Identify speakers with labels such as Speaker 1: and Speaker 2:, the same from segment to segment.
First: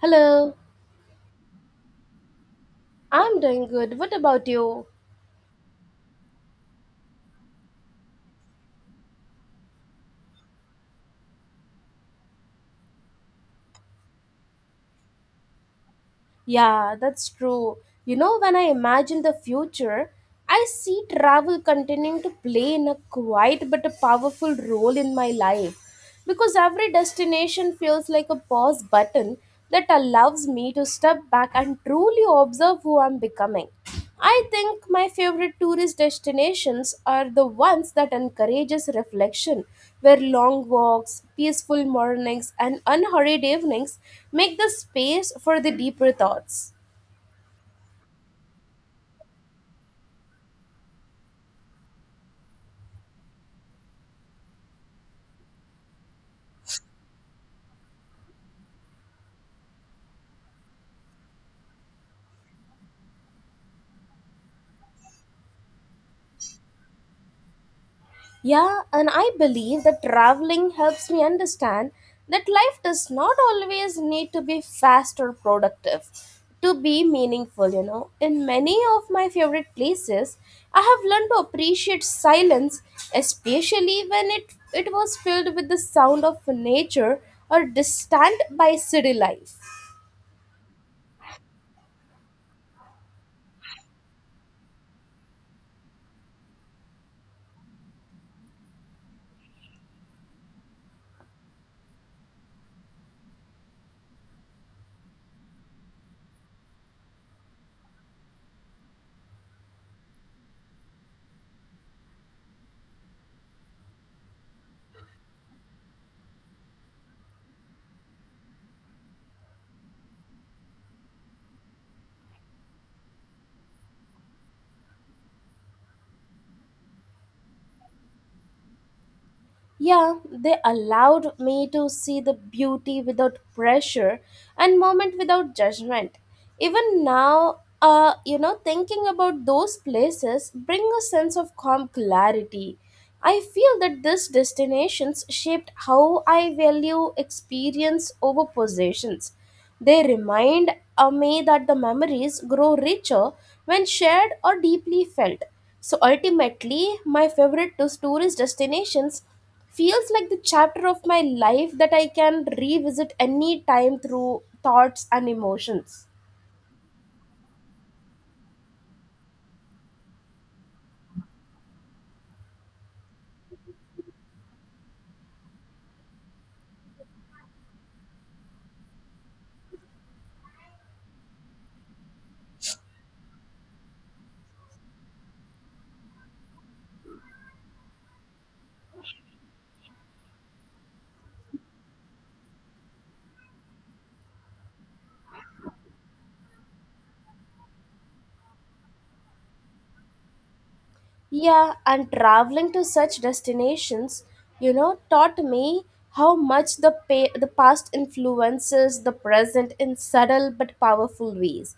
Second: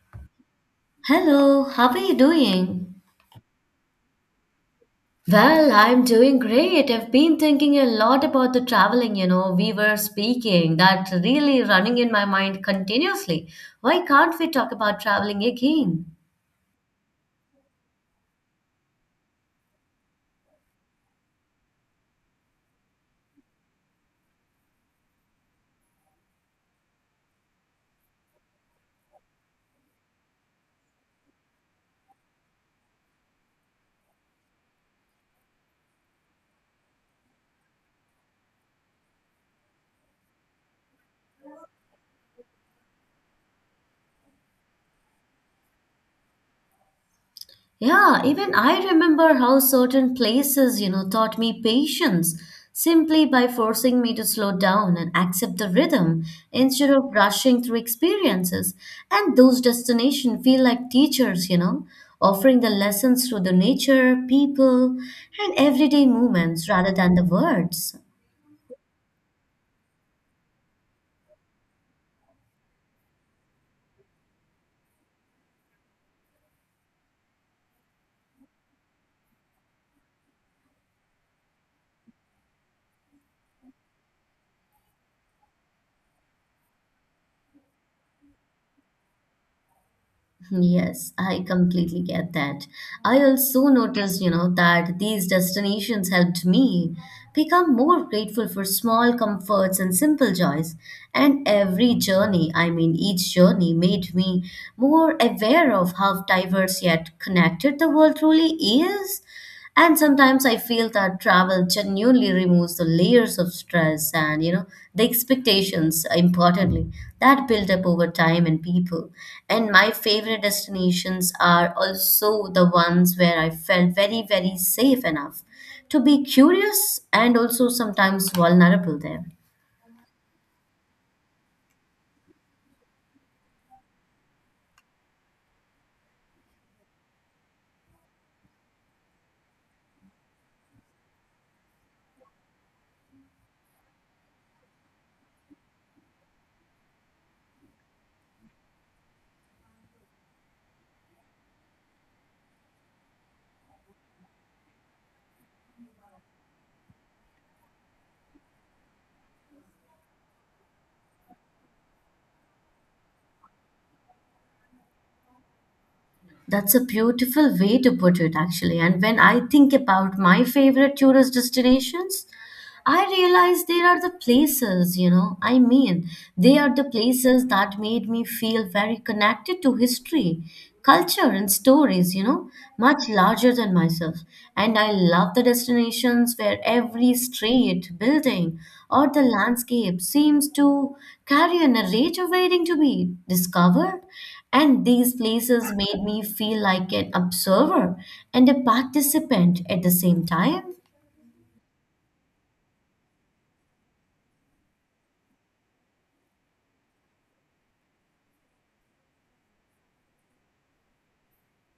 Speaker 1: Hello,
Speaker 2: Hello, how are you doing?
Speaker 1: I'm doing good. What about you?
Speaker 2: Well, I'm doing great. I've been thinking a lot about the traveling, you know, we were speaking, that really running in my mind continuously. Why can't we talk about traveling again?
Speaker 1: Yeah, that's true. When I imagine the future, I see travel continuing to play in a quiet but a powerful role in my life because every destination feels like a pause button that allows me to step back and truly observe who I'm becoming. I think my favorite tourist destinations are the ones that encourages reflection where long walks, peaceful mornings, and unhurried evenings make the space for the deeper thoughts.
Speaker 2: Yeah, even I remember how certain places, you know, taught me patience simply by forcing me to slow down and accept the rhythm instead of rushing through experiences. And those destinations feel like teachers, you know, offering the lessons through the nature, people, and everyday moments rather than the words.
Speaker 1: Yeah, and I believe that traveling helps me understand that life does not always need to be fast or productive to be meaningful. In many of my favorite places, I have learned to appreciate silence, especially when it was filled with the sound of nature or distant by city life.
Speaker 2: Yes, I completely get that. I also noticed, you know, that these destinations helped me become more grateful for small comforts and simple joys. And every journey, I mean, each journey made me more aware of how diverse yet connected the world truly is. And sometimes I feel that travel genuinely removes the layers of stress and, you know, the expectations, importantly, that build up over time in people. And my favorite destinations are also the ones where I felt very, very safe enough to be curious and also sometimes vulnerable there.
Speaker 1: Yeah, they allowed me to see the beauty without pressure and moment without judgment. Even now, thinking about those places bring a sense of calm clarity. I feel that these destinations shaped how I value experience over possessions. They remind me that the memories grow richer when shared or deeply felt. So ultimately, my favorite tourist destinations feels like the chapter of my life that I can revisit any time through thoughts and emotions.
Speaker 2: That's a beautiful way to put it, actually. And when I think about my favorite tourist destinations, I realize they are the places, you know. I mean, they are the places that made me feel very connected to history, culture, and stories, you know, much larger than myself. And I love the destinations where every street, building, or the landscape seems to carry a narrative waiting to be discovered. And these places made me feel like an observer and a participant at the same time.
Speaker 1: Yeah, and traveling to such destinations, taught me how much the past influences the present in subtle but powerful ways.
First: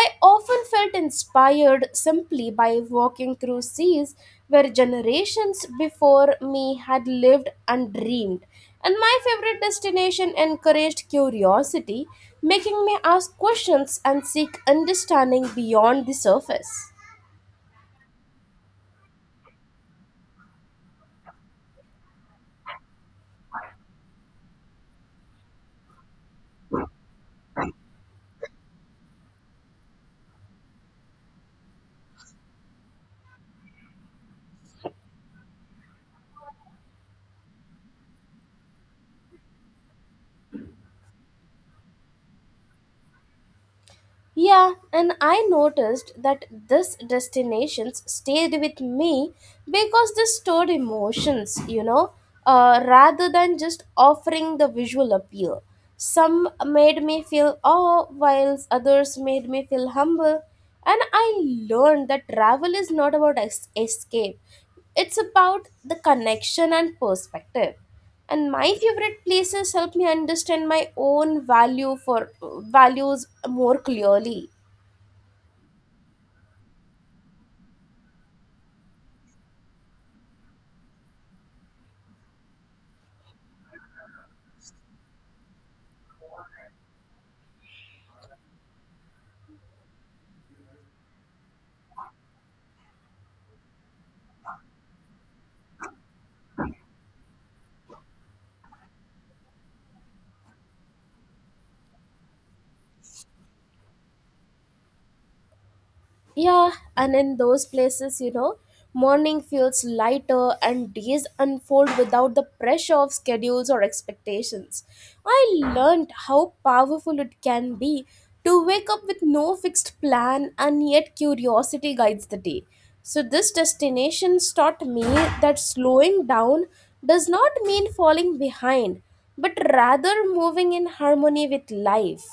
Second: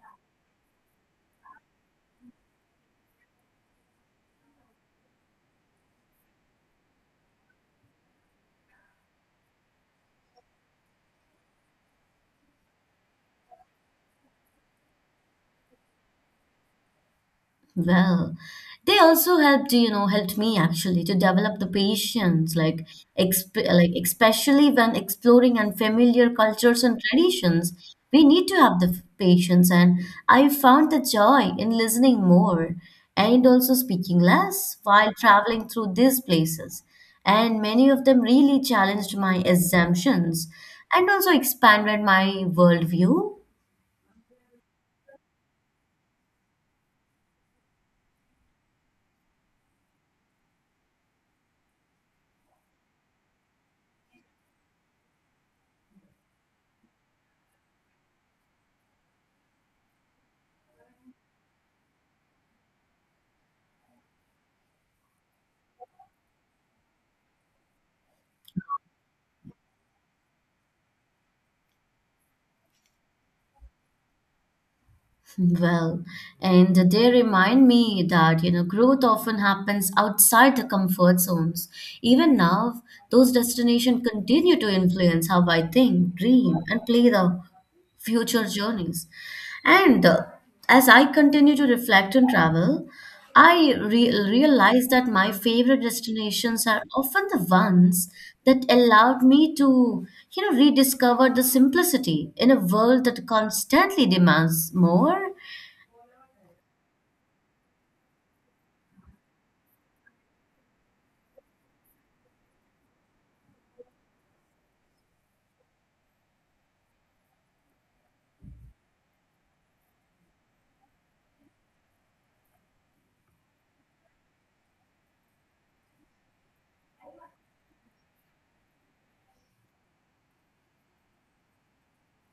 Speaker 1: I often felt inspired simply by walking through seas where generations before me had lived and dreamed. And my favorite destination encouraged curiosity, making me ask questions and seek understanding beyond the surface.
Speaker 2: Well, they also helped, you know, helped me actually to develop the patience, like exp like especially when exploring unfamiliar cultures and traditions, we need to have the patience. And I found the joy in listening more and also speaking less while traveling through these places. And many of them really challenged my assumptions and also expanded my worldview.
Speaker 1: Yeah, and I noticed that this destinations stayed with me because they stored emotions, rather than just offering the visual appeal. Some made me feel awe, while others made me feel humble. And I learned that travel is not about escape; it's about the connection and perspective and my favorite places help me understand my own value for values more clearly.
Speaker 2: Well, and they remind me that, you know, growth often happens outside the comfort zones. Even now, those destinations continue to influence how I think, dream, and play the future journeys. And as I continue to reflect on travel, I realize that my favorite destinations are often the ones that allowed me to, you know, rediscover the simplicity in a world that constantly demands more.
Speaker 1: Yeah, and in those places, morning feels lighter and days unfold without the pressure of schedules or expectations. I learned how powerful it can be to wake up with no fixed plan and yet curiosity guides the day. So, this destination taught me that slowing down does not mean falling behind, but rather moving in harmony with life.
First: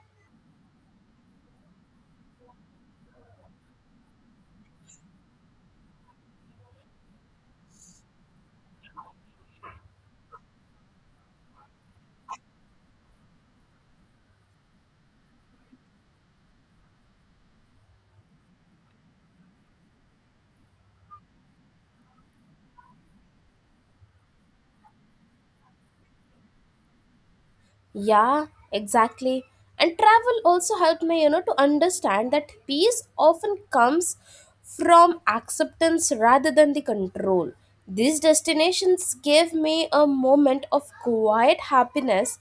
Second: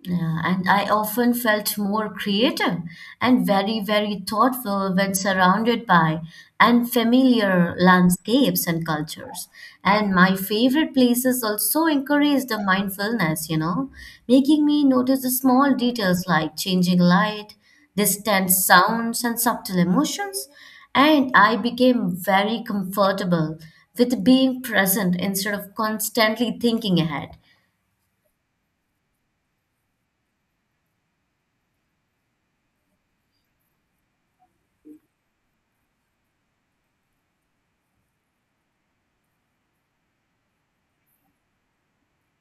Speaker 2: Yeah, and I often felt more creative and very, very thoughtful when surrounded by and familiar landscapes and cultures. And my favorite places also encourage the mindfulness, you know, making me notice the small details like changing light, distant sounds, and subtle emotions. And I became very comfortable with being present instead of constantly thinking ahead.
Speaker 1: Yeah, exactly. And travel also helped me, to understand that peace often comes from acceptance rather than the control. These destinations gave me a moment of quiet happiness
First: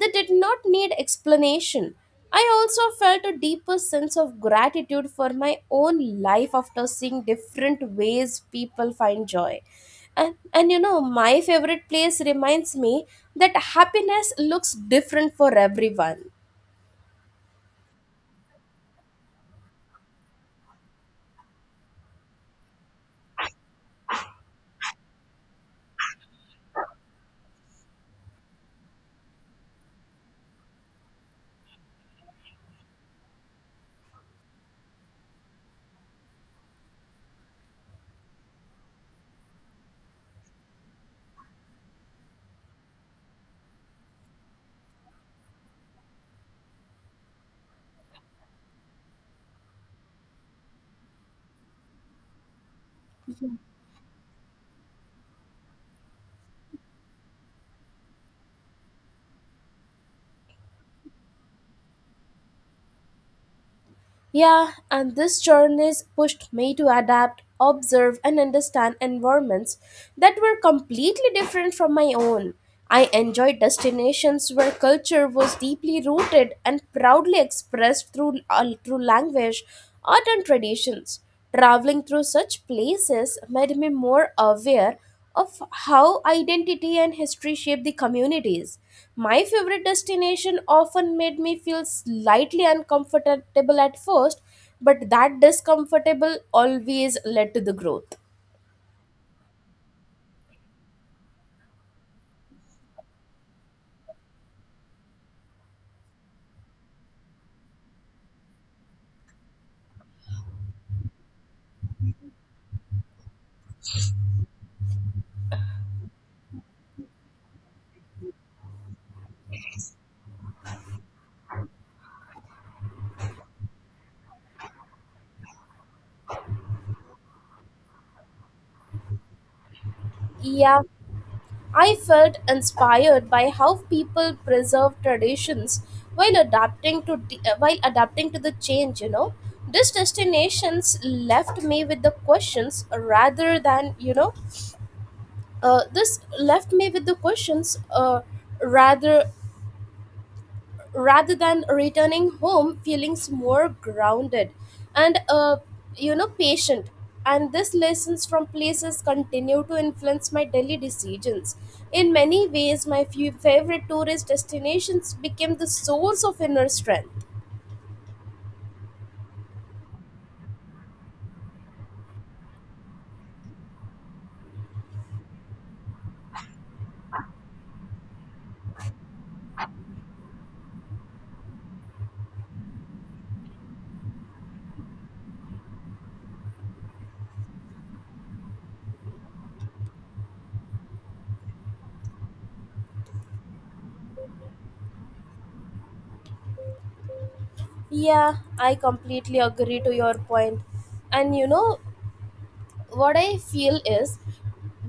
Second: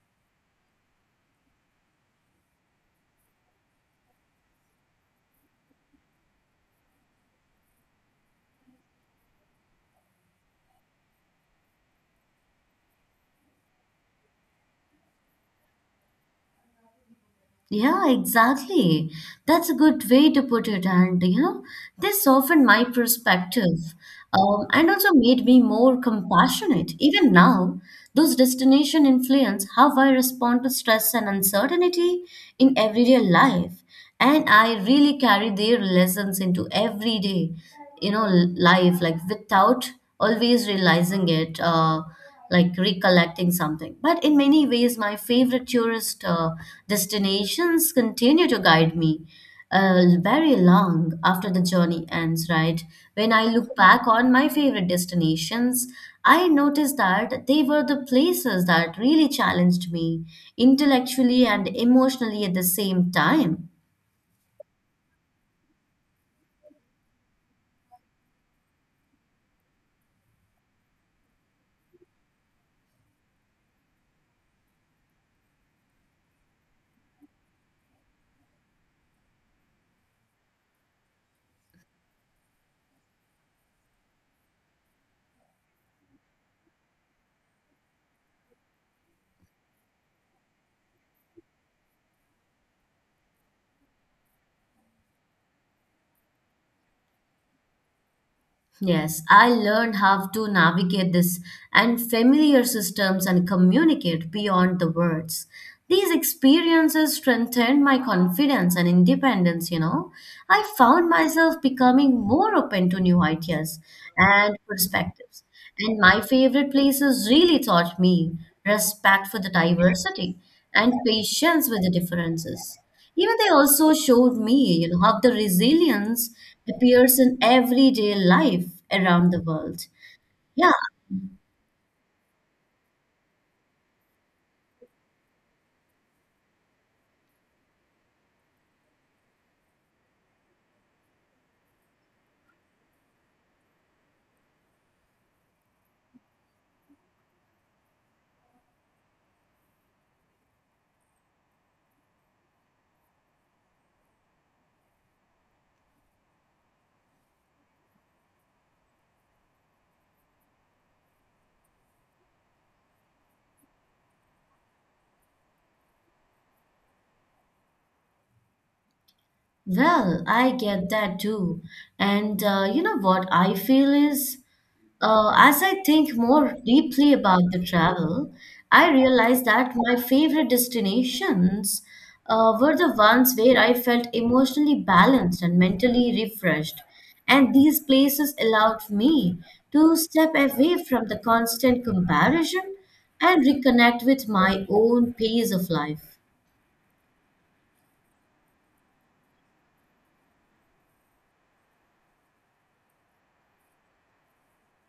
Speaker 1: that did not need explanation. I also felt a deeper sense of gratitude for my own life after seeing different ways people find joy and my favorite place reminds me that happiness looks different for everyone.
Speaker 2: Yeah, exactly. That's a good way to put it. And, you know, this softened my perspective and also made me more compassionate. Even now, those destinations influence how I respond to stress and uncertainty in everyday life. And I really carry their lessons into everyday, you know, life, like without always realizing it. Like recollecting something. But in many ways, my favorite tourist destinations continue to guide me very long after the journey ends, right? When I look back on my favorite destinations, I noticed that they were the places that really challenged me intellectually and emotionally at the same time.
Speaker 1: Yeah, and this journey's pushed me to adapt, observe, and understand environments that were completely different from my own. I enjoyed destinations where culture was deeply rooted and proudly expressed through language, art, and traditions. Traveling through such places made me more aware of how identity and history shape the communities. My favorite destination often made me feel slightly uncomfortable at first, but that discomfortable always led to the growth.
Speaker 2: Yes, I learned how to navigate this and familiar systems and communicate beyond the words. These experiences strengthened my confidence and independence, you know. I found myself becoming more open to new ideas and perspectives. And my favorite places really taught me respect for the diversity and patience with the differences. You know, they also showed me, you know, how the resilience appears in everyday life around the world. Yeah.
Speaker 1: Yeah, I felt inspired by how people preserve traditions while adapting to the change. These destinations left me with the questions rather than, this left me with the questions rather rather than returning home feelings more grounded and patient, and these lessons from places continue to influence my daily decisions. In many ways, my few favorite tourist destinations became the source of inner strength.
Speaker 2: Well, I get that too. And you know what I feel is, as I think more deeply about the travel, I realized that my favorite destinations were the ones where I felt emotionally balanced and mentally refreshed. And these places allowed me to step away from the constant comparison and reconnect with my own pace of life.
Speaker 1: Yeah, I completely agree to your point. And you know what I feel is,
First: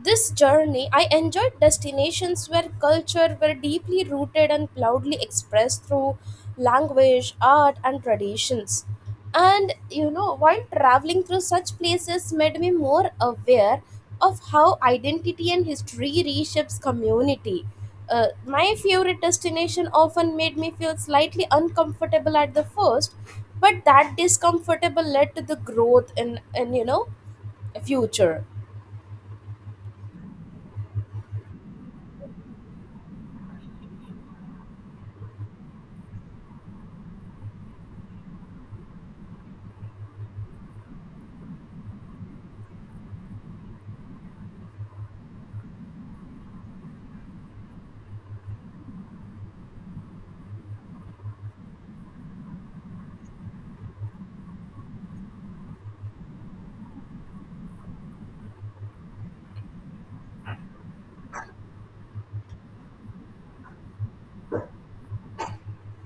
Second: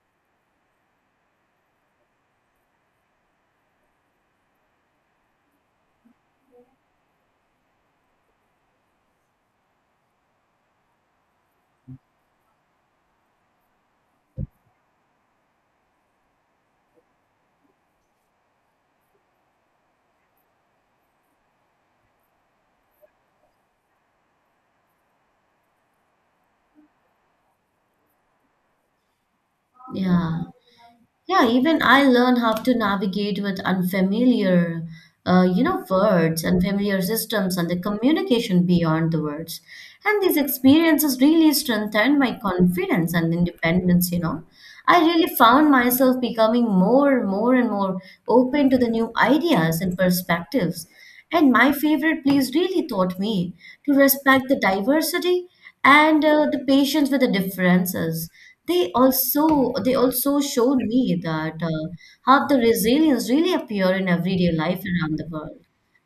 Speaker 1: this journey, I enjoyed destinations where culture were deeply rooted and proudly expressed through language, art, and traditions. And while traveling through such places made me more aware of how identity and history reshapes community. My favorite destination often made me feel slightly uncomfortable at the first, but that discomfortable led to the growth in future.
Speaker 2: Yeah. Yeah, even I learn how to navigate with unfamiliar, you know, words, unfamiliar systems, and the communication beyond the words. And these experiences really strengthened my confidence and independence, you know. I really found myself becoming more and more open to the new ideas and perspectives. And my favorite place really taught me to respect the diversity and the patience with the differences. They also showed me that how the resilience really appear in everyday life around the world.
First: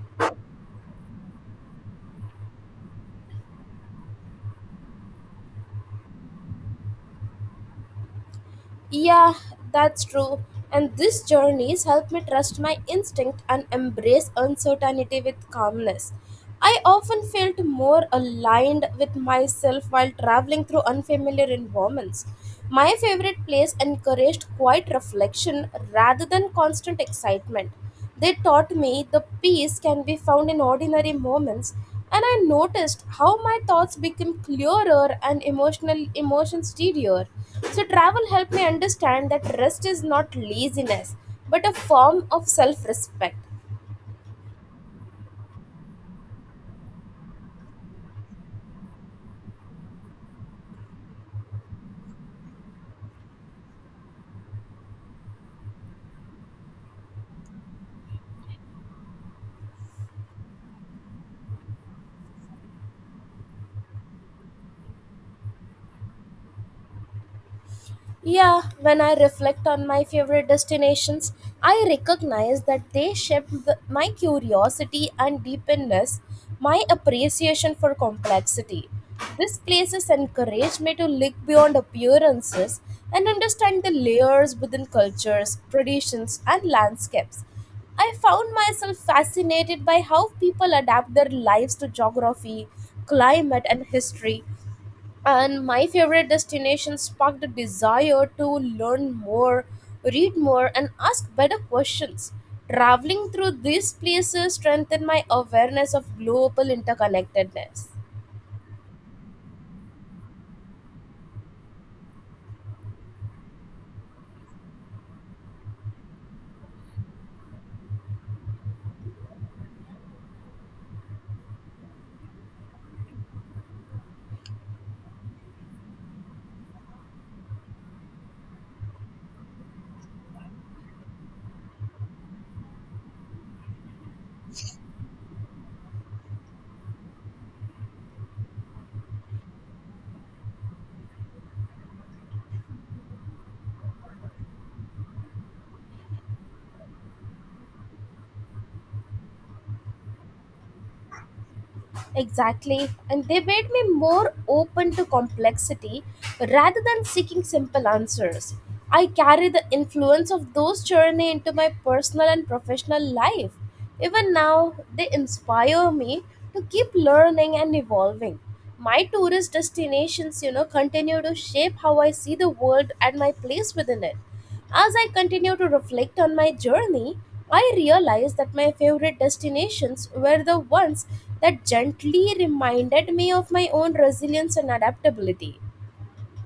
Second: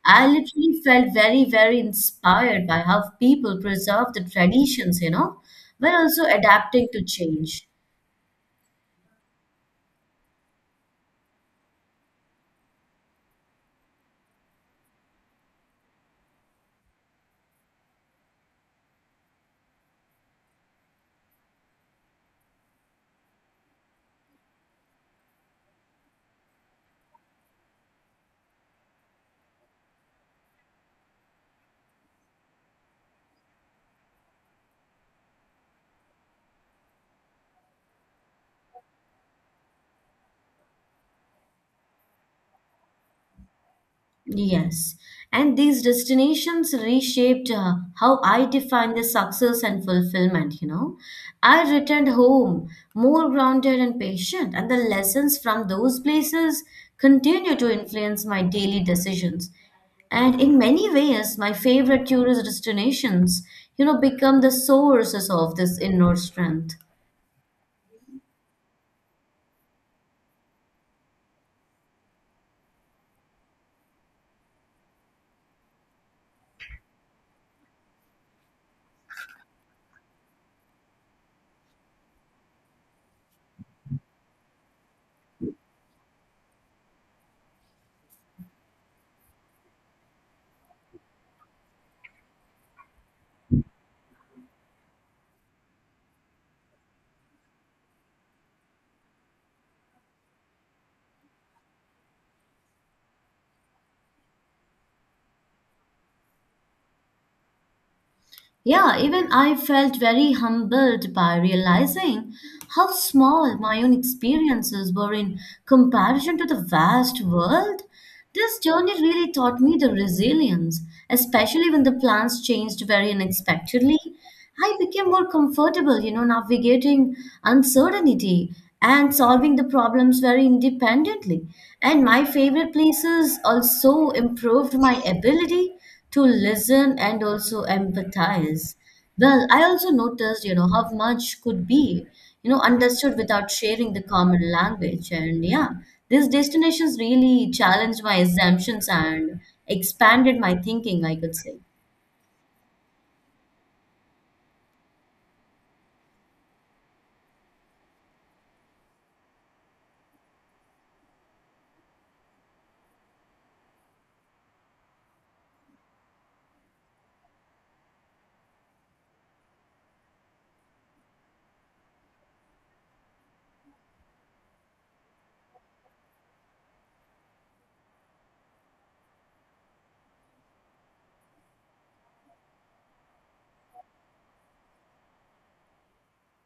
Speaker 2: I literally felt very, very inspired by how people preserve the traditions, you know, while also adapting to change.
Speaker 1: Yeah, that's true. And this journey's helped me trust my instinct and embrace uncertainty with calmness. I often felt more aligned with myself while traveling through unfamiliar environments. My favorite place encouraged quiet reflection rather than constant excitement. They taught me the peace can be found in ordinary moments, and I noticed how my thoughts became clearer and emotional emotions steadier. So travel helped me understand that rest is not laziness, but a form of self-respect.
Speaker 2: Yes, and these destinations reshaped how I define the success and fulfillment, you know. I returned home more grounded and patient, and the lessons from those places continue to influence my daily decisions. And in many ways, my favorite tourist destinations, you know, become the sources of this inner strength.
Speaker 1: Yeah, when I reflect on my favorite destinations, I recognize that they shaped my curiosity and deepenness, my appreciation for complexity. These places encourage me to look beyond appearances and understand the layers within cultures, traditions, and landscapes. I found myself fascinated by how people adapt their lives to geography, climate, and history, and my favorite destination sparked a desire to learn more, read more, and ask better questions. Traveling through these places strengthened my awareness of global interconnectedness.
Speaker 2: Yeah, even I felt very humbled by realizing how small my own experiences were in comparison to the vast world. This journey really taught me the resilience, especially when the plans changed very unexpectedly. I became more comfortable, you know, navigating uncertainty and solving the problems very independently. And my favorite places also improved my ability to listen and also empathize. Well, I also noticed, you know, how much could be, you know, understood without sharing the common language. And yeah, these destinations really challenged my assumptions and expanded my thinking, I could say.
Speaker 1: Exactly. And they made me more open to complexity rather than seeking simple answers. I carry the influence of those journey into my personal and professional life. Even now, they inspire me to keep learning and evolving. My tourist destinations, continue to shape how I see the world and my place within it. As I continue to reflect on my journey, I realized that my favorite destinations were the ones that gently reminded me of my own resilience and adaptability.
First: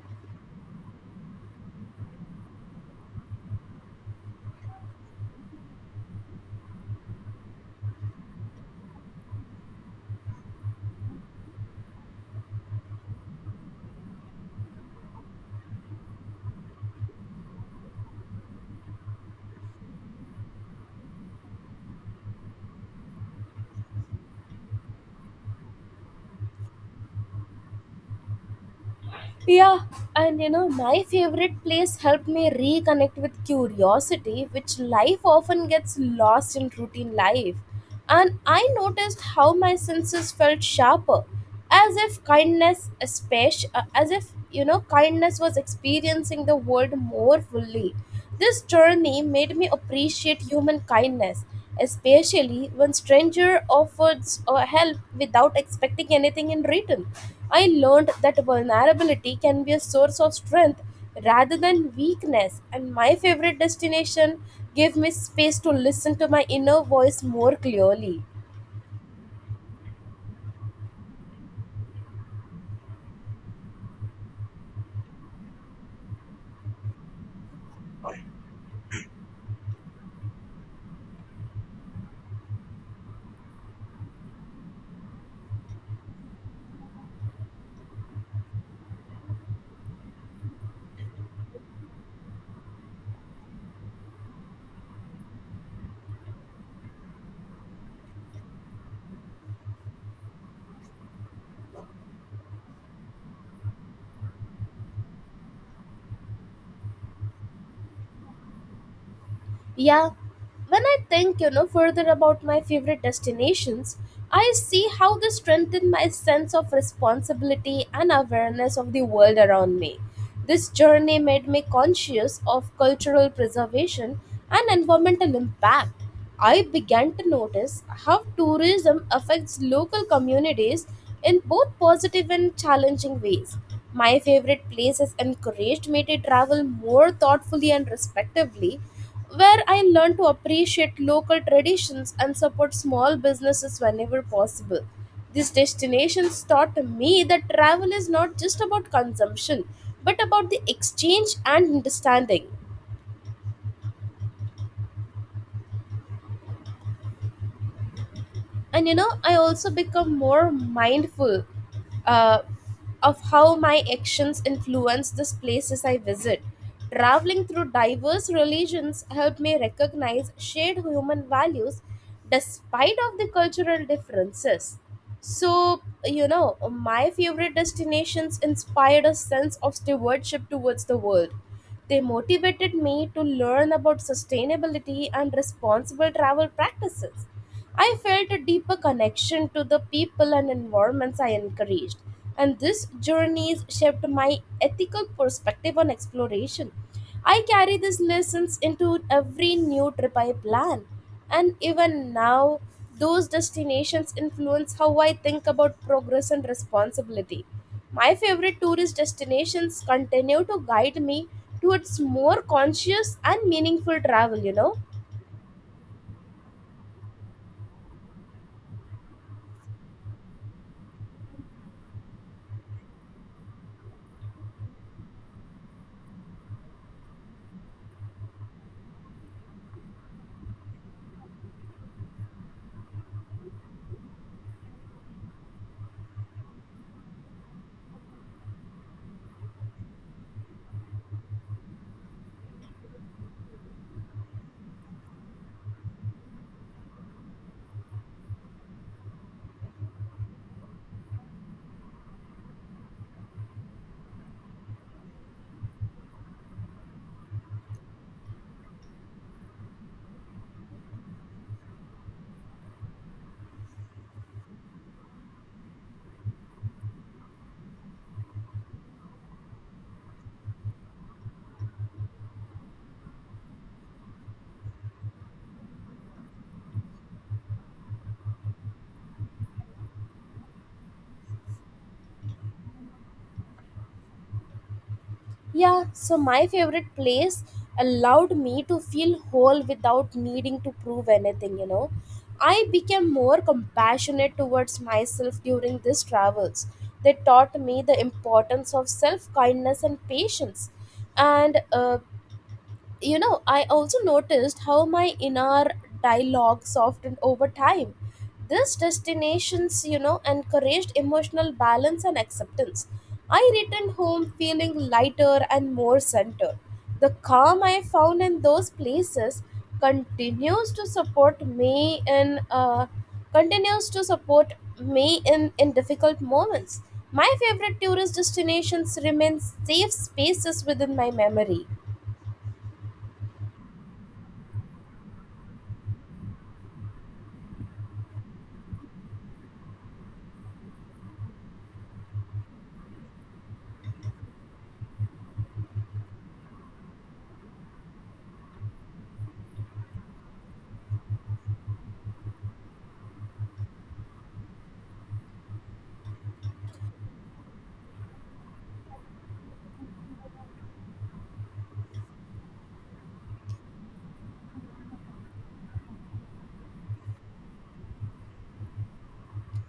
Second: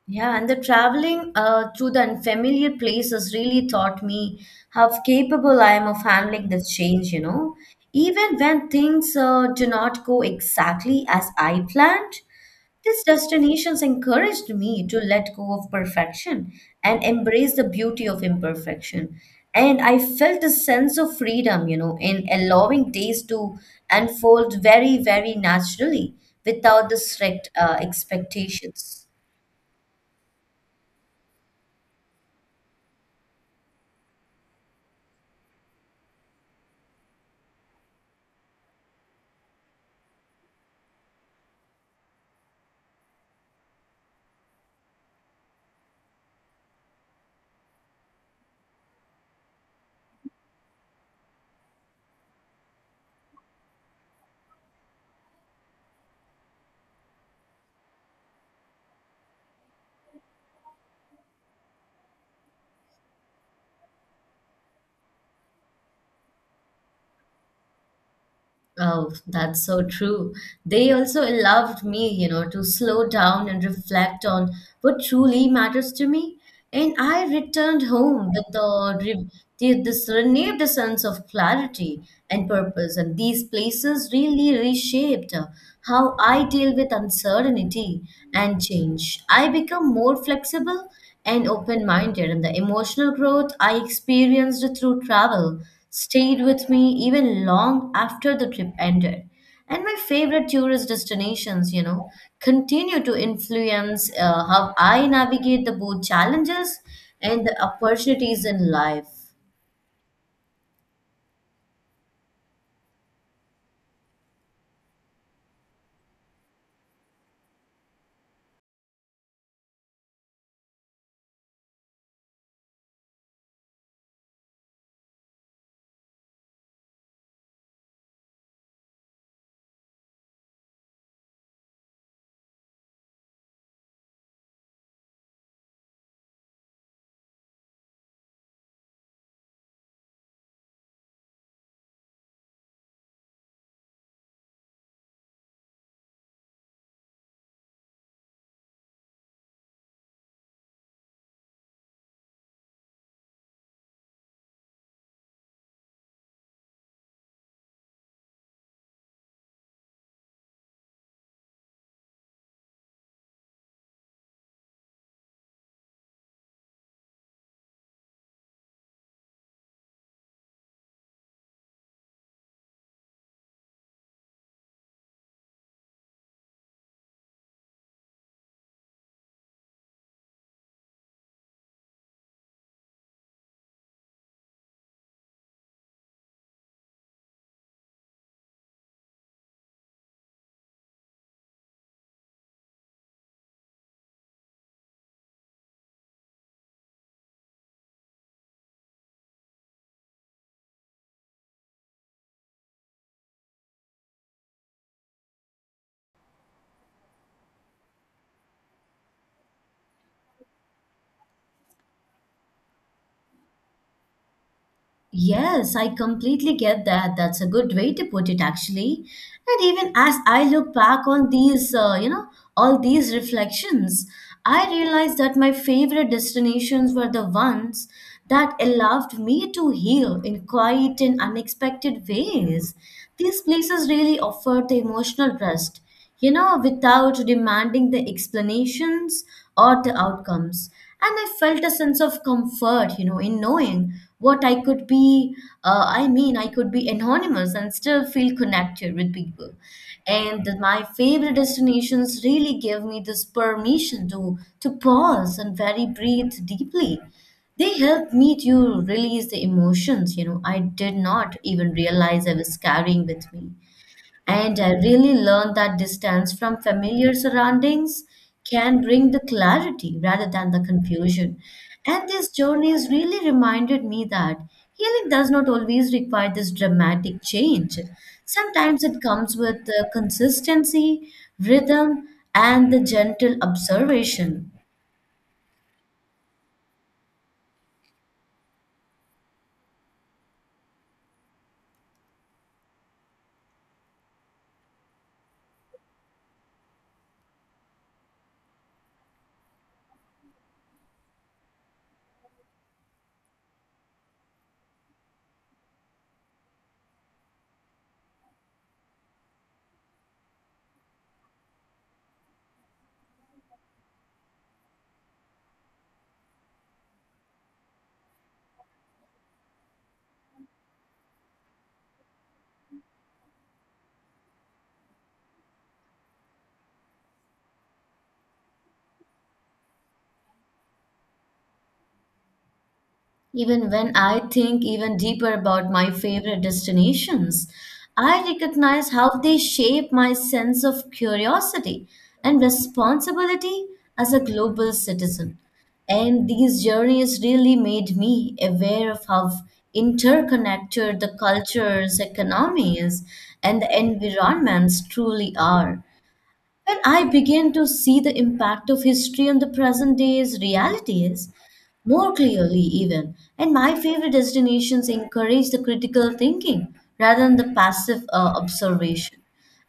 Speaker 2: Yeah, and the traveling to the unfamiliar places really taught me how capable I am of handling this change, you know. Even when things do not go exactly as I planned, these destinations encouraged me to let go of perfection and embrace the beauty of imperfection. And I felt a sense of freedom, you know, in allowing days to unfold very, very naturally without the strict expectations.
Speaker 1: Yeah, and my favorite place helped me reconnect with curiosity, which life often gets lost in routine life. And I noticed how my senses felt sharper, as if kindness, especially, as if you know, kindness was experiencing the world more fully. This journey made me appreciate human kindness, especially when stranger offers help without expecting anything in return. I learned that vulnerability can be a source of strength rather than weakness, and my favorite destination gave me space to listen to my inner voice more clearly.
Speaker 2: Oh, that's so true. They also allowed me, you know, to slow down and reflect on what truly matters to me. And I returned home with the this renewed sense of clarity and purpose. And these places really reshaped how I deal with uncertainty and change. I become more flexible and open-minded, and the emotional growth I experienced through travel stayed with me even long after the trip ended. And my favorite tourist destinations, you know, continue to influence how I navigate the both challenges and the opportunities in life.
Speaker 1: Yeah, when I think, further about my favorite destinations, I see how they strengthen my sense of responsibility and awareness of the world around me. This journey made me conscious of cultural preservation and environmental impact. I began to notice how tourism affects local communities in both positive and challenging ways. My favorite places encouraged me to travel more thoughtfully and respectively, where I learned to appreciate local traditions and support small businesses whenever possible. These destinations taught me that travel is not just about consumption, but about the exchange and understanding. And I also become more mindful uh, of how my actions influence the places I visit. Traveling through diverse religions helped me recognize shared human values despite of the cultural differences. So my favorite destinations inspired a sense of stewardship towards the world. They motivated me to learn about sustainability and responsible travel practices. I felt a deeper connection to the people and environments I encouraged, and this journey shaped my ethical perspective on exploration. I carry these lessons into every new trip I plan. And even now, those destinations influence how I think about progress and responsibility. My favorite tourist destinations continue to guide me towards more conscious and meaningful travel.
Speaker 2: Yes, I completely get that. That's a good way to put it, actually. And even as I look back on these, you know, all these reflections, I realized that my favorite destinations were the ones that allowed me to heal in quiet and unexpected ways. These places really offered the emotional rest, you know, without demanding the explanations or the outcomes. And I felt a sense of comfort, you know, in knowing what I could be. I mean, I could be anonymous and still feel connected with people. And that my favorite destinations really gave me this permission to pause and very breathe deeply. They help me to release the emotions, you know, I did not even realize I was carrying with me. And I really learned that distance from familiar surroundings can bring the clarity rather than the confusion. And these journeys really reminded me that healing does not always require this dramatic change. Sometimes it comes with the consistency, rhythm, and the gentle observation.
Speaker 1: Yeah, so my favorite place allowed me to feel whole without needing to prove anything. I became more compassionate towards myself during these travels. They taught me the importance of self kindness and patience. And I also noticed how my inner dialogue softened over time. These destinations encouraged emotional balance and acceptance. I returned home feeling lighter and more centered. The calm I found in those places continues to support me in uh, continues to support me in difficult moments. My favorite tourist destinations remain safe spaces within my memory.
Speaker 2: Even when I think even deeper about my favorite destinations, I recognize how they shape my sense of curiosity and responsibility as a global citizen. And these journeys really made me aware of how interconnected the cultures, economies, and the environments truly are. When I began to see the impact of history on the present day's realities more clearly, even, and my favorite destinations encourage the critical thinking rather than the passive observation.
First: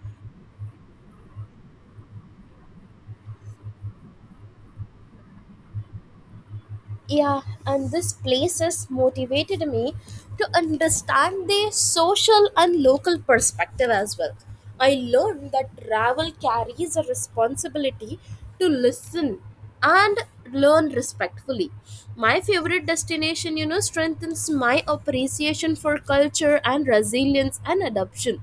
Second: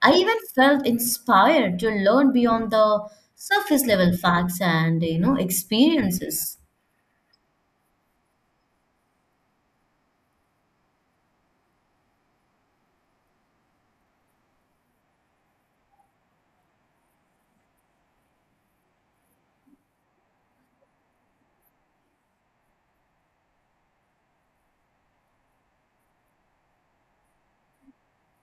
Speaker 2: I even felt inspired to learn beyond the surface level facts and you know experiences.
Speaker 1: Yeah, and this places motivated me to understand their social and local perspective as well. I learned that travel carries a responsibility to listen and learn respectfully. My favorite destination strengthens my appreciation for culture and resilience and adoption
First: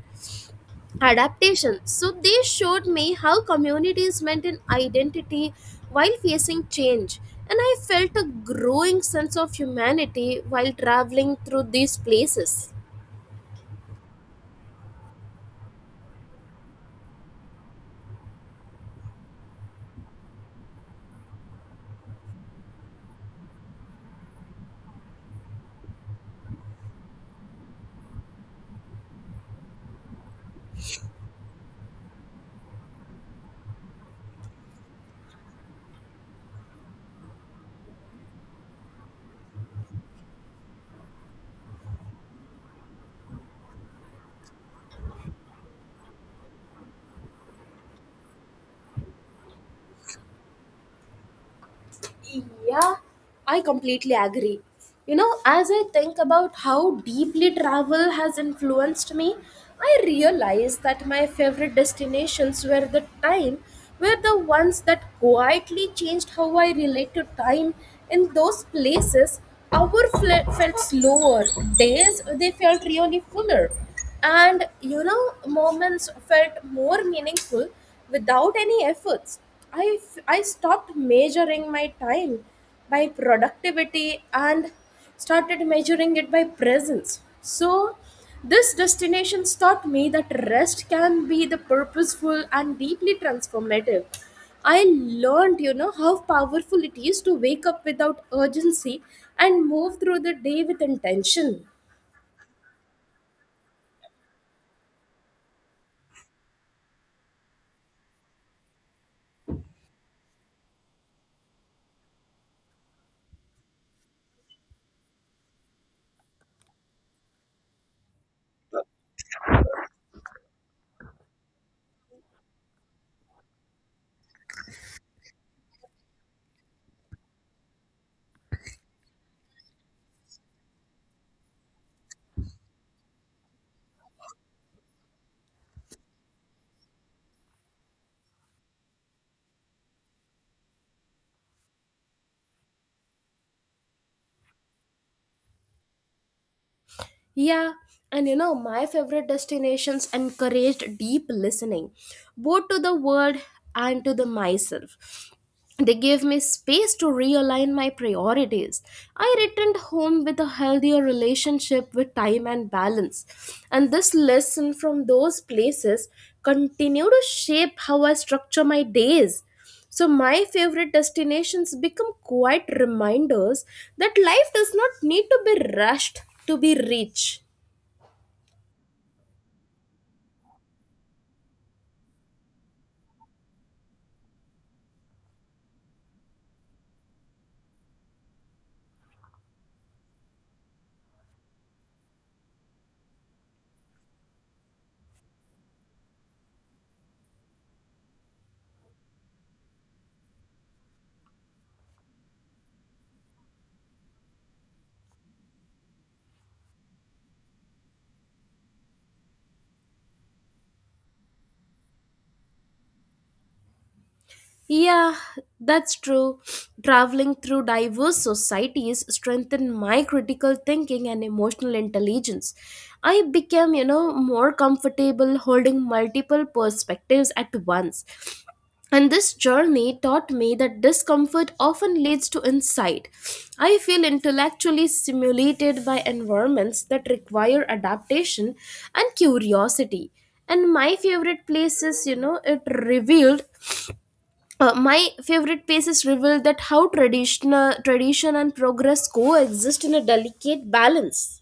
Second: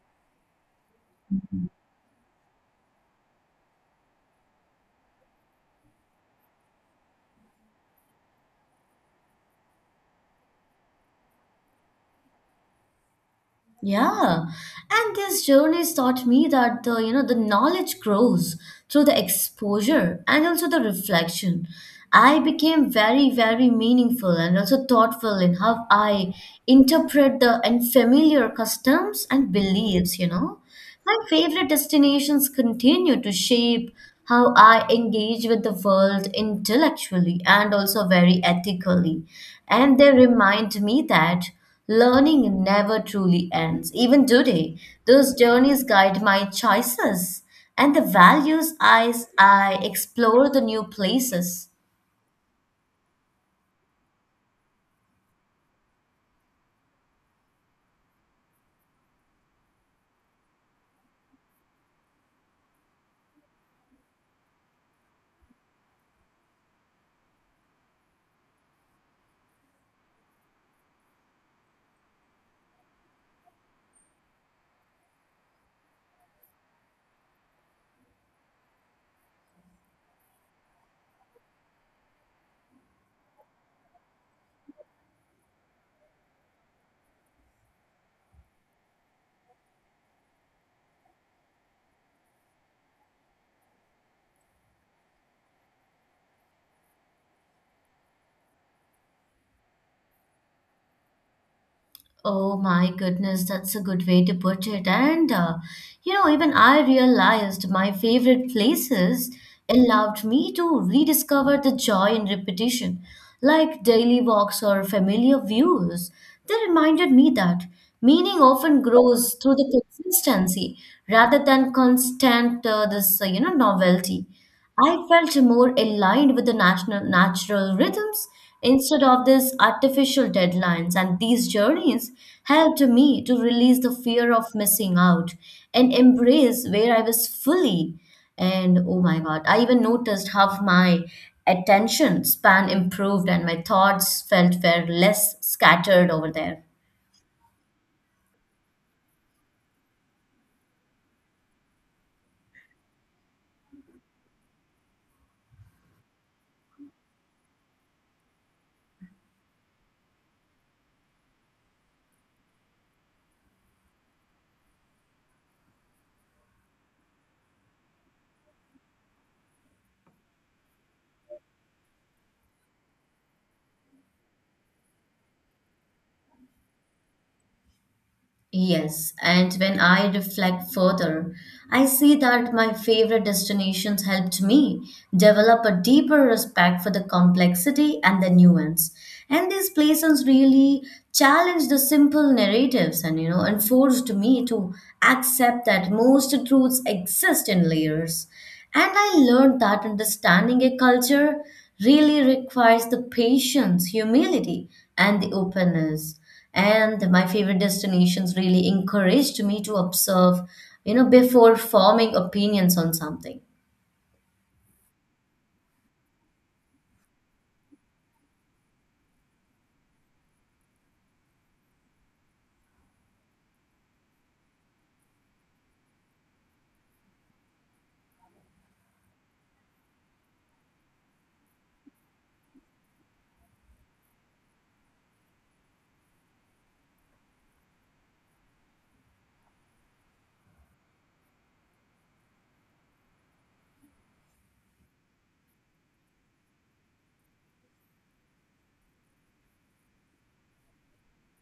Speaker 1: adaptation. So they showed me how communities maintain identity while facing change. And I felt a growing sense of humanity while traveling through these places.
Speaker 2: Yeah, and this journeys taught me that the you know the knowledge grows through the exposure and also the reflection. I became very, very meaningful and also thoughtful in how I interpret the unfamiliar customs and beliefs, you know. My favorite destinations continue to shape how I engage with the world intellectually and also very ethically. And they remind me that learning never truly ends. Even today, those journeys guide my choices and the values as I explore the new places.
Speaker 1: Yeah, I completely agree. As I think about how deeply travel has influenced me, I realize that my favorite destinations were the ones that quietly changed how I relate to time. In those places, hours felt slower, days they felt really fuller, and you know moments felt more meaningful without any efforts. I stopped measuring my time by productivity and started measuring it by presence. So this destination taught me that rest can be the purposeful and deeply transformative. I learned, how powerful it is to wake up without urgency and move through the day with intention.
Speaker 2: Oh my goodness, that's a good way to put it. And you know, even I realized my favorite places allowed me to rediscover the joy in repetition, like daily walks or familiar views. They reminded me that meaning often grows through the consistency rather than constant this you know novelty. I felt more aligned with the national natural rhythms instead of these artificial deadlines, and these journeys helped me to release the fear of missing out and embrace where I was fully. And oh my God, I even noticed how my attention span improved and my thoughts felt were less scattered over there.
Speaker 1: Yeah, and my favorite destinations encouraged deep listening, both to the world and to the myself. They gave me space to realign my priorities. I returned home with a healthier relationship with time and balance. And this lesson from those places continue to shape how I structure my days. So my favorite destinations become quite reminders that life does not need to be rushed to be rich.
Speaker 2: Yes, and when I reflect further, I see that my favorite destinations helped me develop a deeper respect for the complexity and the nuance. And these places really challenged the simple narratives and you know and forced me to accept that most truths exist in layers. And I learned that understanding a culture really requires the patience, humility, and the openness and my favorite destinations really encouraged me to observe you know before forming opinions on something.
Speaker 1: Yeah, that's true. Traveling through diverse societies strengthened my critical thinking and emotional intelligence. I became, more comfortable holding multiple perspectives at once. And this journey taught me that discomfort often leads to insight. I feel intellectually stimulated by environments that require adaptation and curiosity, and my favorite places, it revealed, my favorite pieces reveal that how tradition and progress coexist in a delicate balance.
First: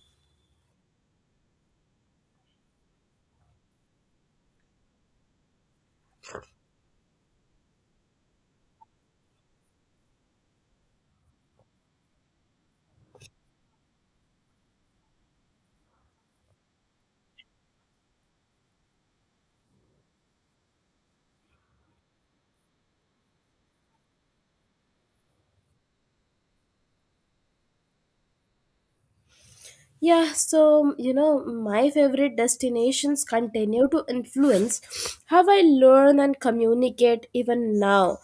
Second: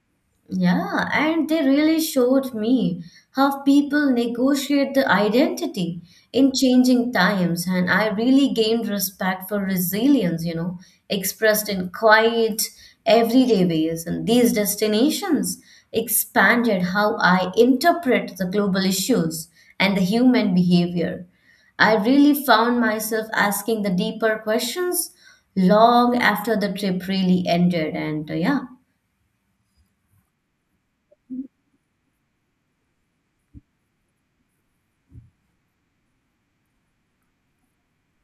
Speaker 2: Yeah, and they really showed me how people negotiate the identity in changing times, and I really gained respect for resilience, you know, expressed in quiet, everyday ways. And these destinations expanded how I interpret the global issues and the human behavior. I really found myself asking the deeper questions long after the trip really ended, and yeah.
Speaker 1: Yeah, so my favorite destinations continue to influence how I learn and communicate even now.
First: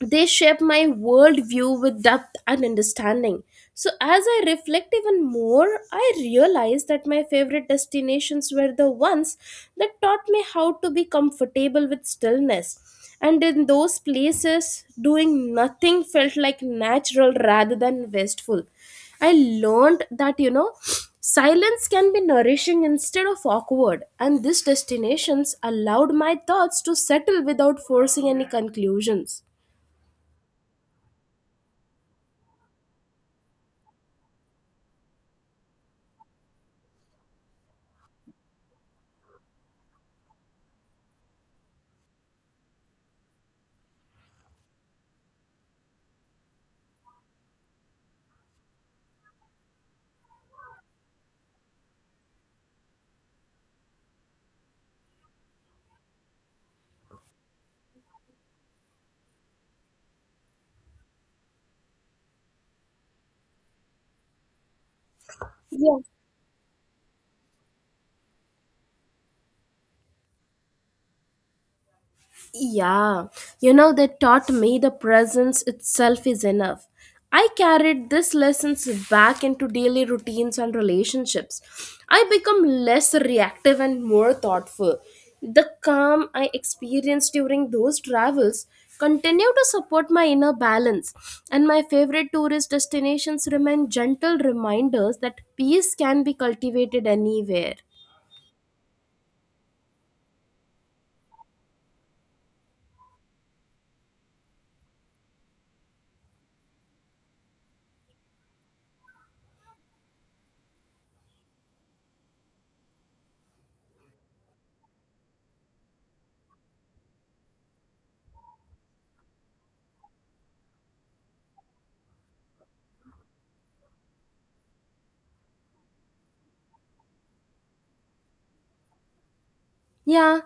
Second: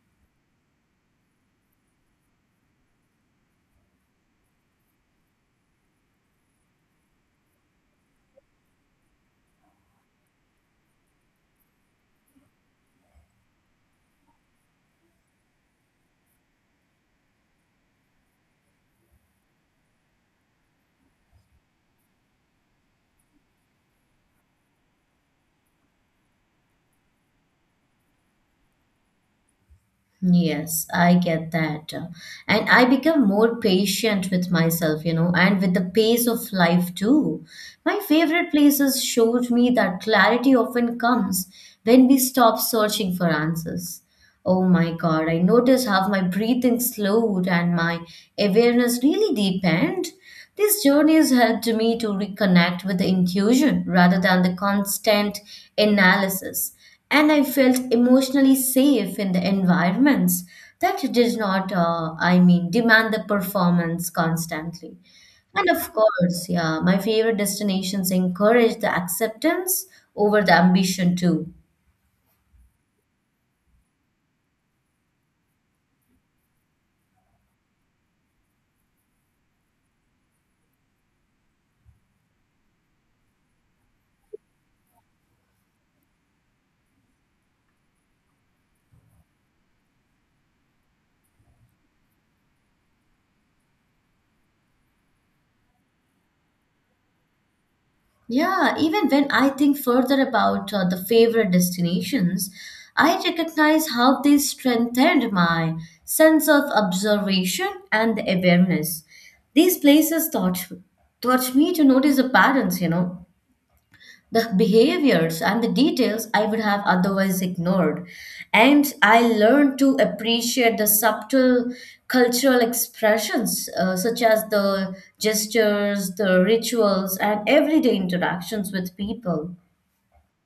Speaker 1: They shape my worldview with depth and understanding. So, as I reflect even more, I realize that my favorite destinations were the ones that taught me how to be comfortable with stillness. And in those places, doing nothing felt like natural rather than wasteful. I learned that, silence can be nourishing instead of awkward, and these destinations allowed my thoughts to settle without forcing any conclusions.
Speaker 2: Yes, I get that. And I become more patient with myself, you know, and with the pace of life too. My favorite places showed me that clarity often comes when we stop searching for answers. Oh my God, I noticed how my breathing slowed and my awareness really deepened. These journeys helped me to reconnect with the intuition rather than the constant analysis and I felt emotionally safe in the environments that did not, demand the performance constantly. And of
Speaker 1: Yeah.
Speaker 2: course, yeah, my favorite destinations encourage the acceptance over the ambition too.
Speaker 1: Yeah. You know, they taught me the presence itself is enough. I carried these lessons back into daily routines and relationships. I become less reactive and more thoughtful. The calm I experienced during those travels continue to support my inner balance, and my favorite tourist destinations remain gentle reminders that peace can be cultivated anywhere.
Speaker 2: Yeah, even when I think further about the favorite destinations, I recognize how they strengthened my sense of observation and awareness. These places taught me to notice the patterns, you know, the behaviors and the details I would have otherwise ignored. And I learned to appreciate the subtle cultural expressions, such as the gestures, the rituals, and everyday interactions with people.
Speaker 1: Yeah,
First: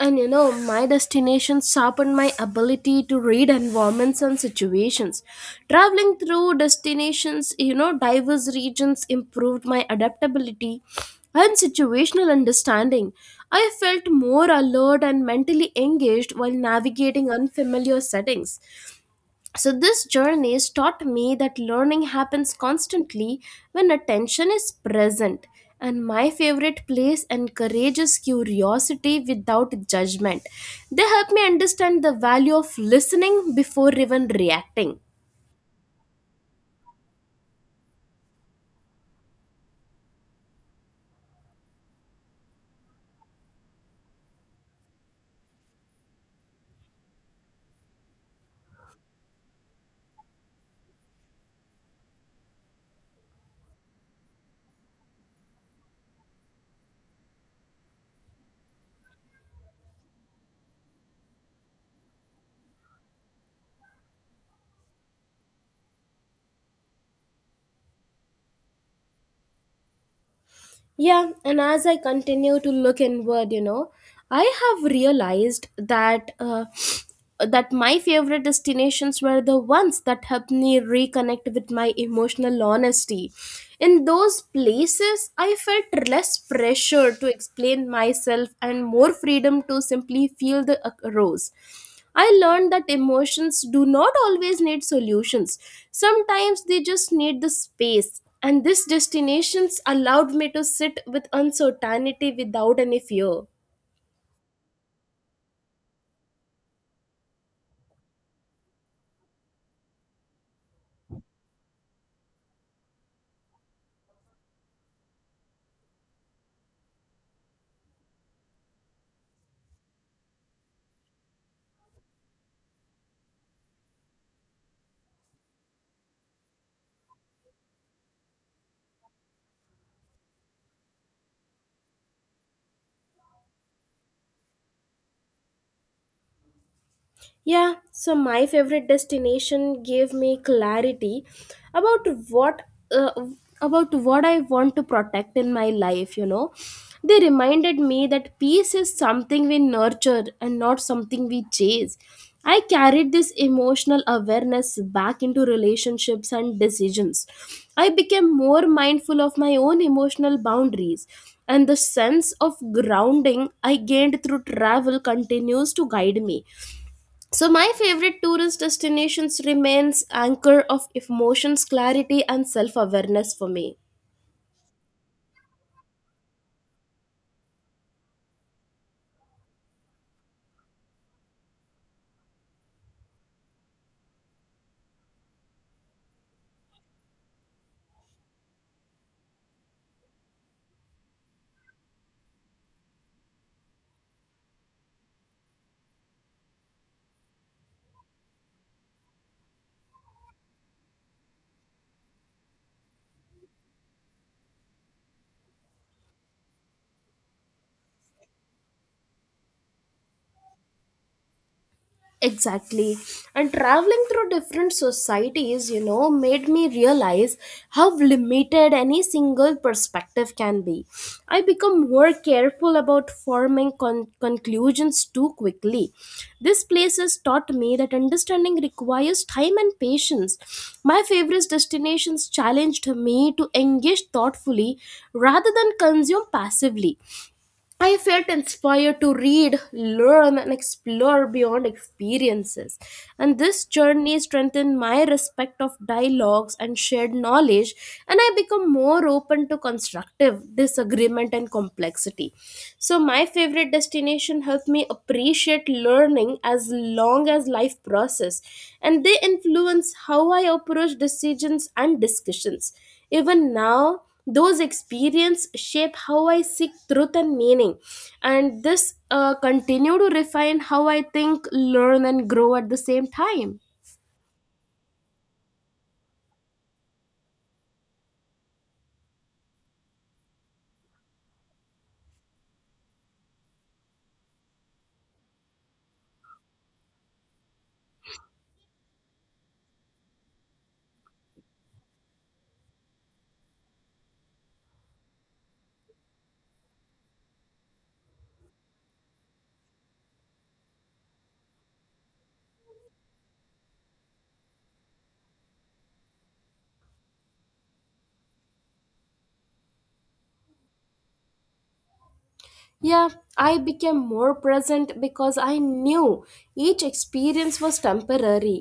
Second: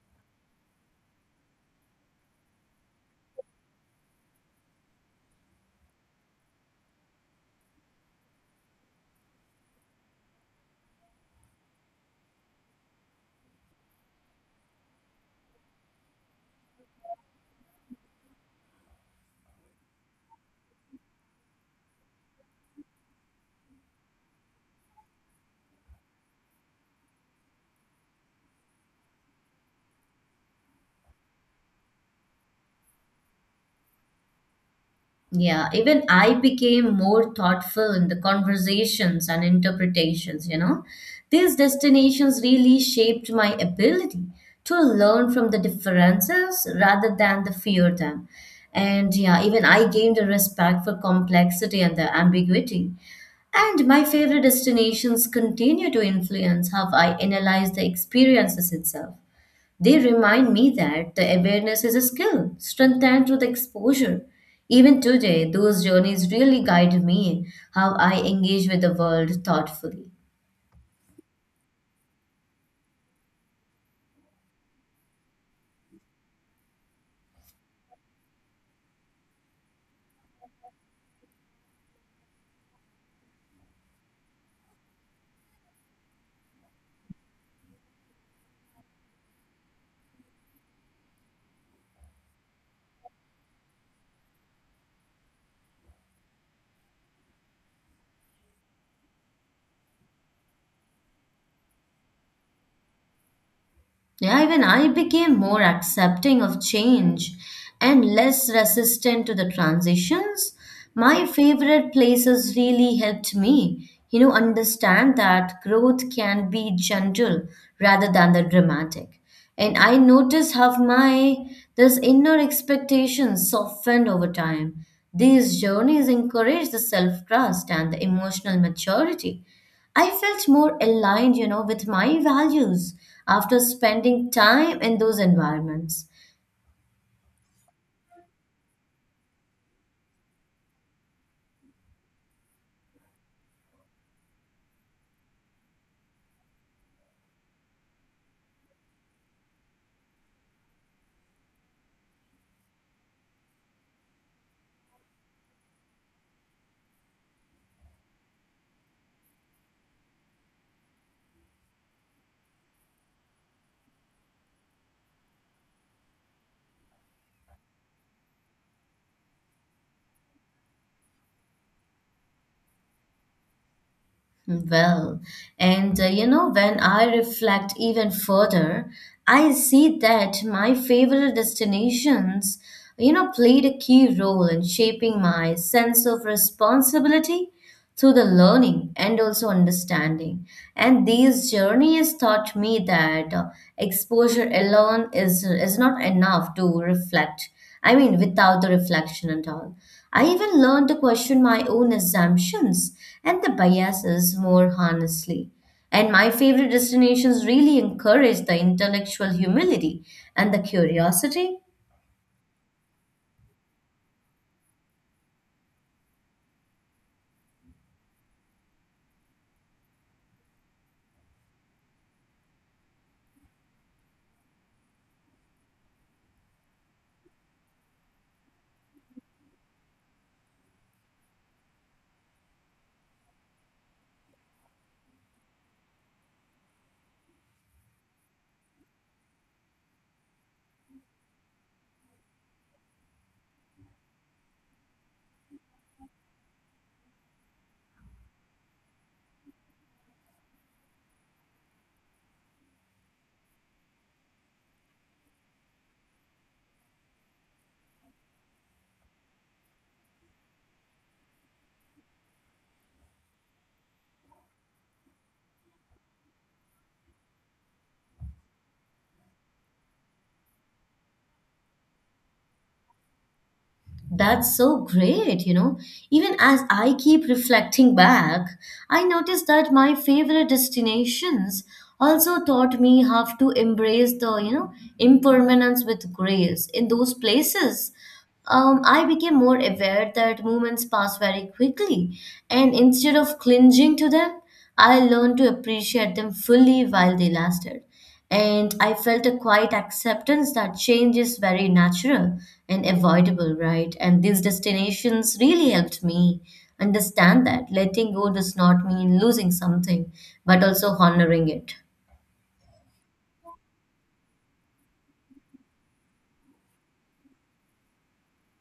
Speaker 1: and my destination sharpened my ability to read environments and situations. Traveling through destinations, diverse regions improved my adaptability and situational understanding. I felt more alert and mentally engaged while navigating unfamiliar settings. So, this journey has taught me that learning happens constantly when attention is present. And my favorite place encourages curiosity without judgment. They help me understand the value of listening before even reacting.
Speaker 2: Yeah, even I became more thoughtful in the conversations and interpretations, you know. These destinations really shaped my ability to learn from the differences rather than the fear them. And yeah, even I gained a respect for complexity and the ambiguity. And my favorite destinations continue to influence how I analyze the experiences itself. They remind me that the awareness is a skill, strengthened through the exposure. Even today, those journeys really guide me how I engage with the world thoughtfully.
Speaker 1: Yeah, and as I continue to look inward, I have realized that that my favorite destinations were the ones that helped me reconnect with my emotional honesty. In those places, I felt less pressure to explain myself and more freedom to simply feel the rose. I learned that emotions do not always need solutions. Sometimes they just need the space. And these destinations allowed me to sit with uncertainty without any fear.
Speaker 2: Yeah, even I became more accepting of change and less resistant to the transitions. My favorite places really helped me, you know, understand that growth can be gentle rather than the dramatic. And I noticed how my this inner expectations softened over time. These journeys encourage the self-trust and the emotional maturity. I felt more aligned, you know, with my values after spending time in those environments.
Speaker 1: Yeah, so my favorite destination gave me clarity about what uh, about what I want to protect in my life. They reminded me that peace is something we nurture and not something we chase. I carried this emotional awareness back into relationships and decisions. I became more mindful of my own emotional boundaries, and the sense of grounding I gained through travel continues to guide me. So my favorite tourist destinations remains anchor of emotions, clarity and self-awareness for me.
Speaker 2: Well, and you know, when I reflect even further, I see that my favorite destinations, you know, played a key role in shaping my sense of responsibility through the learning and also understanding. And these journeys taught me that exposure alone is not enough to reflect. I mean, without the reflection at all. I even learned to question my own assumptions and the biases more honestly. And my favorite destinations really encourage the intellectual humility and the curiosity.
Speaker 1: Exactly. And traveling through different societies, made me realize how limited any single perspective can be. I become more careful about forming conclusions too quickly. This place has taught me that understanding requires time and patience. My favorite destinations challenged me to engage thoughtfully rather than consume passively. I felt inspired to read, learn, and explore beyond experiences. And this journey strengthened my respect of dialogues and shared knowledge, and I become more open to constructive disagreement and complexity. So, my favorite destination helped me appreciate learning as long as life process, and they influence how I approach decisions and discussions even now. Those experiences shape how I seek truth and meaning, and this continue to refine how I think, learn, and grow at the same time.
Speaker 2: That's so great, you know. Even as I keep reflecting back, I notice that my favorite destinations also taught me how to embrace the, you know, impermanence with grace. In those places, I became more aware that moments pass very quickly, and instead of clinging to them, I learned to appreciate them fully while they lasted. And I felt a quiet acceptance that change is very natural and avoidable, right? And these destinations really helped me understand that letting go does not mean losing something, but also honoring it.
Speaker 1: Yeah, I became more present because I knew each experience was temporary.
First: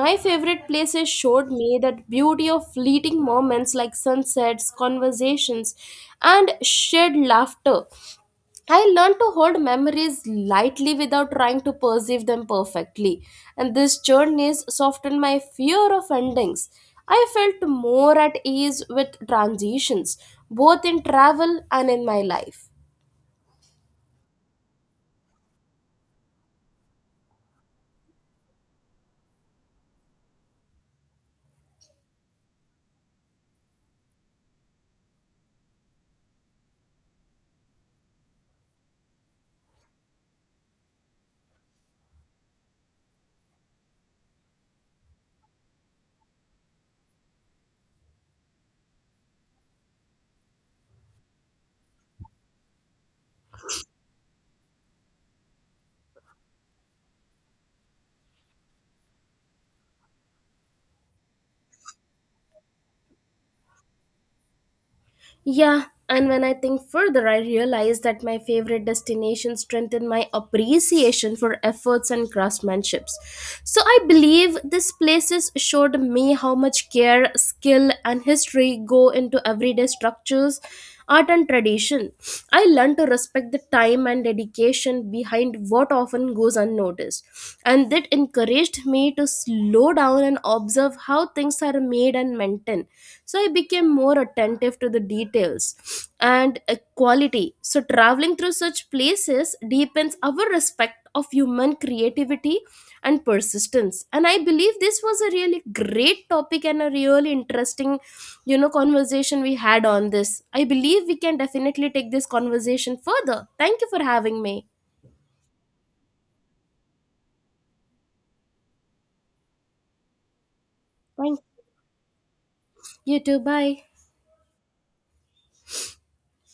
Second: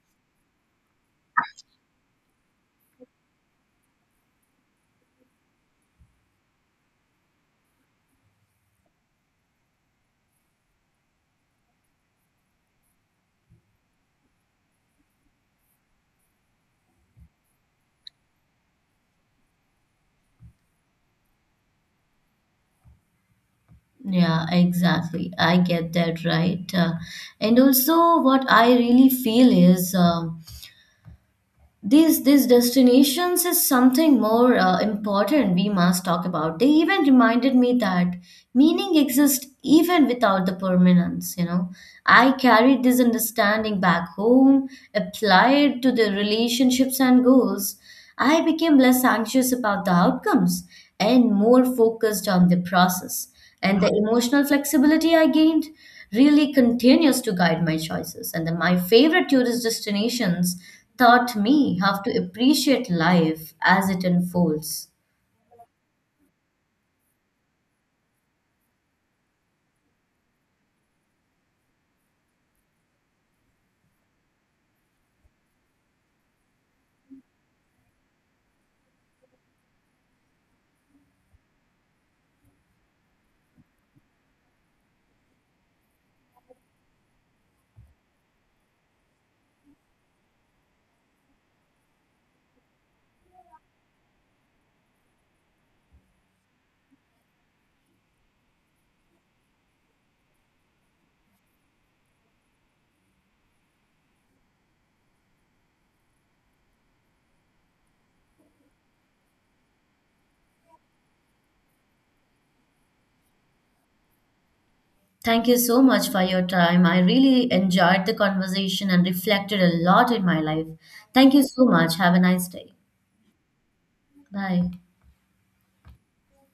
Speaker 1: My favorite places showed me that beauty of fleeting moments like sunsets, conversations, and shared laughter. I learned to hold memories lightly without trying to perceive them perfectly, and this journey softened my fear of endings. I felt more at ease with transitions, both in travel and in my life.
Speaker 2: Yeah, exactly. I get that right. And also, what I really feel is these destinations is something more important we must talk about. They even reminded me that meaning exists even without the permanence, you know. I carried this understanding back home, applied to the relationships and goals. I became less anxious about the outcomes and more focused on the process. And the emotional flexibility I gained really continues to guide my choices. And then my favorite tourist destinations taught me how to appreciate life as it unfolds.
Speaker 1: Yeah, and when I think further, I realize that my favorite destination strengthened my appreciation for efforts and craftsmanships. So I believe these places showed me how much care, skill, and history go into everyday structures, art and tradition. I learned to respect the time and dedication behind what often goes unnoticed, and that encouraged me to slow down and observe how things are made and maintained. So I became more attentive to the details and quality. So traveling through such places deepens our respect of human creativity and persistence, and I believe this was a really great topic and a really interesting, conversation we had on this. I believe we can definitely take this conversation further. Thank you for having me.
Speaker 2: Thank you so much for your time. I really enjoyed the conversation and reflected a lot in my life. Thank
Speaker 1: Thank
Speaker 2: you so much. Have a nice day.
Speaker 1: you too. Bye.
Speaker 2: Bye.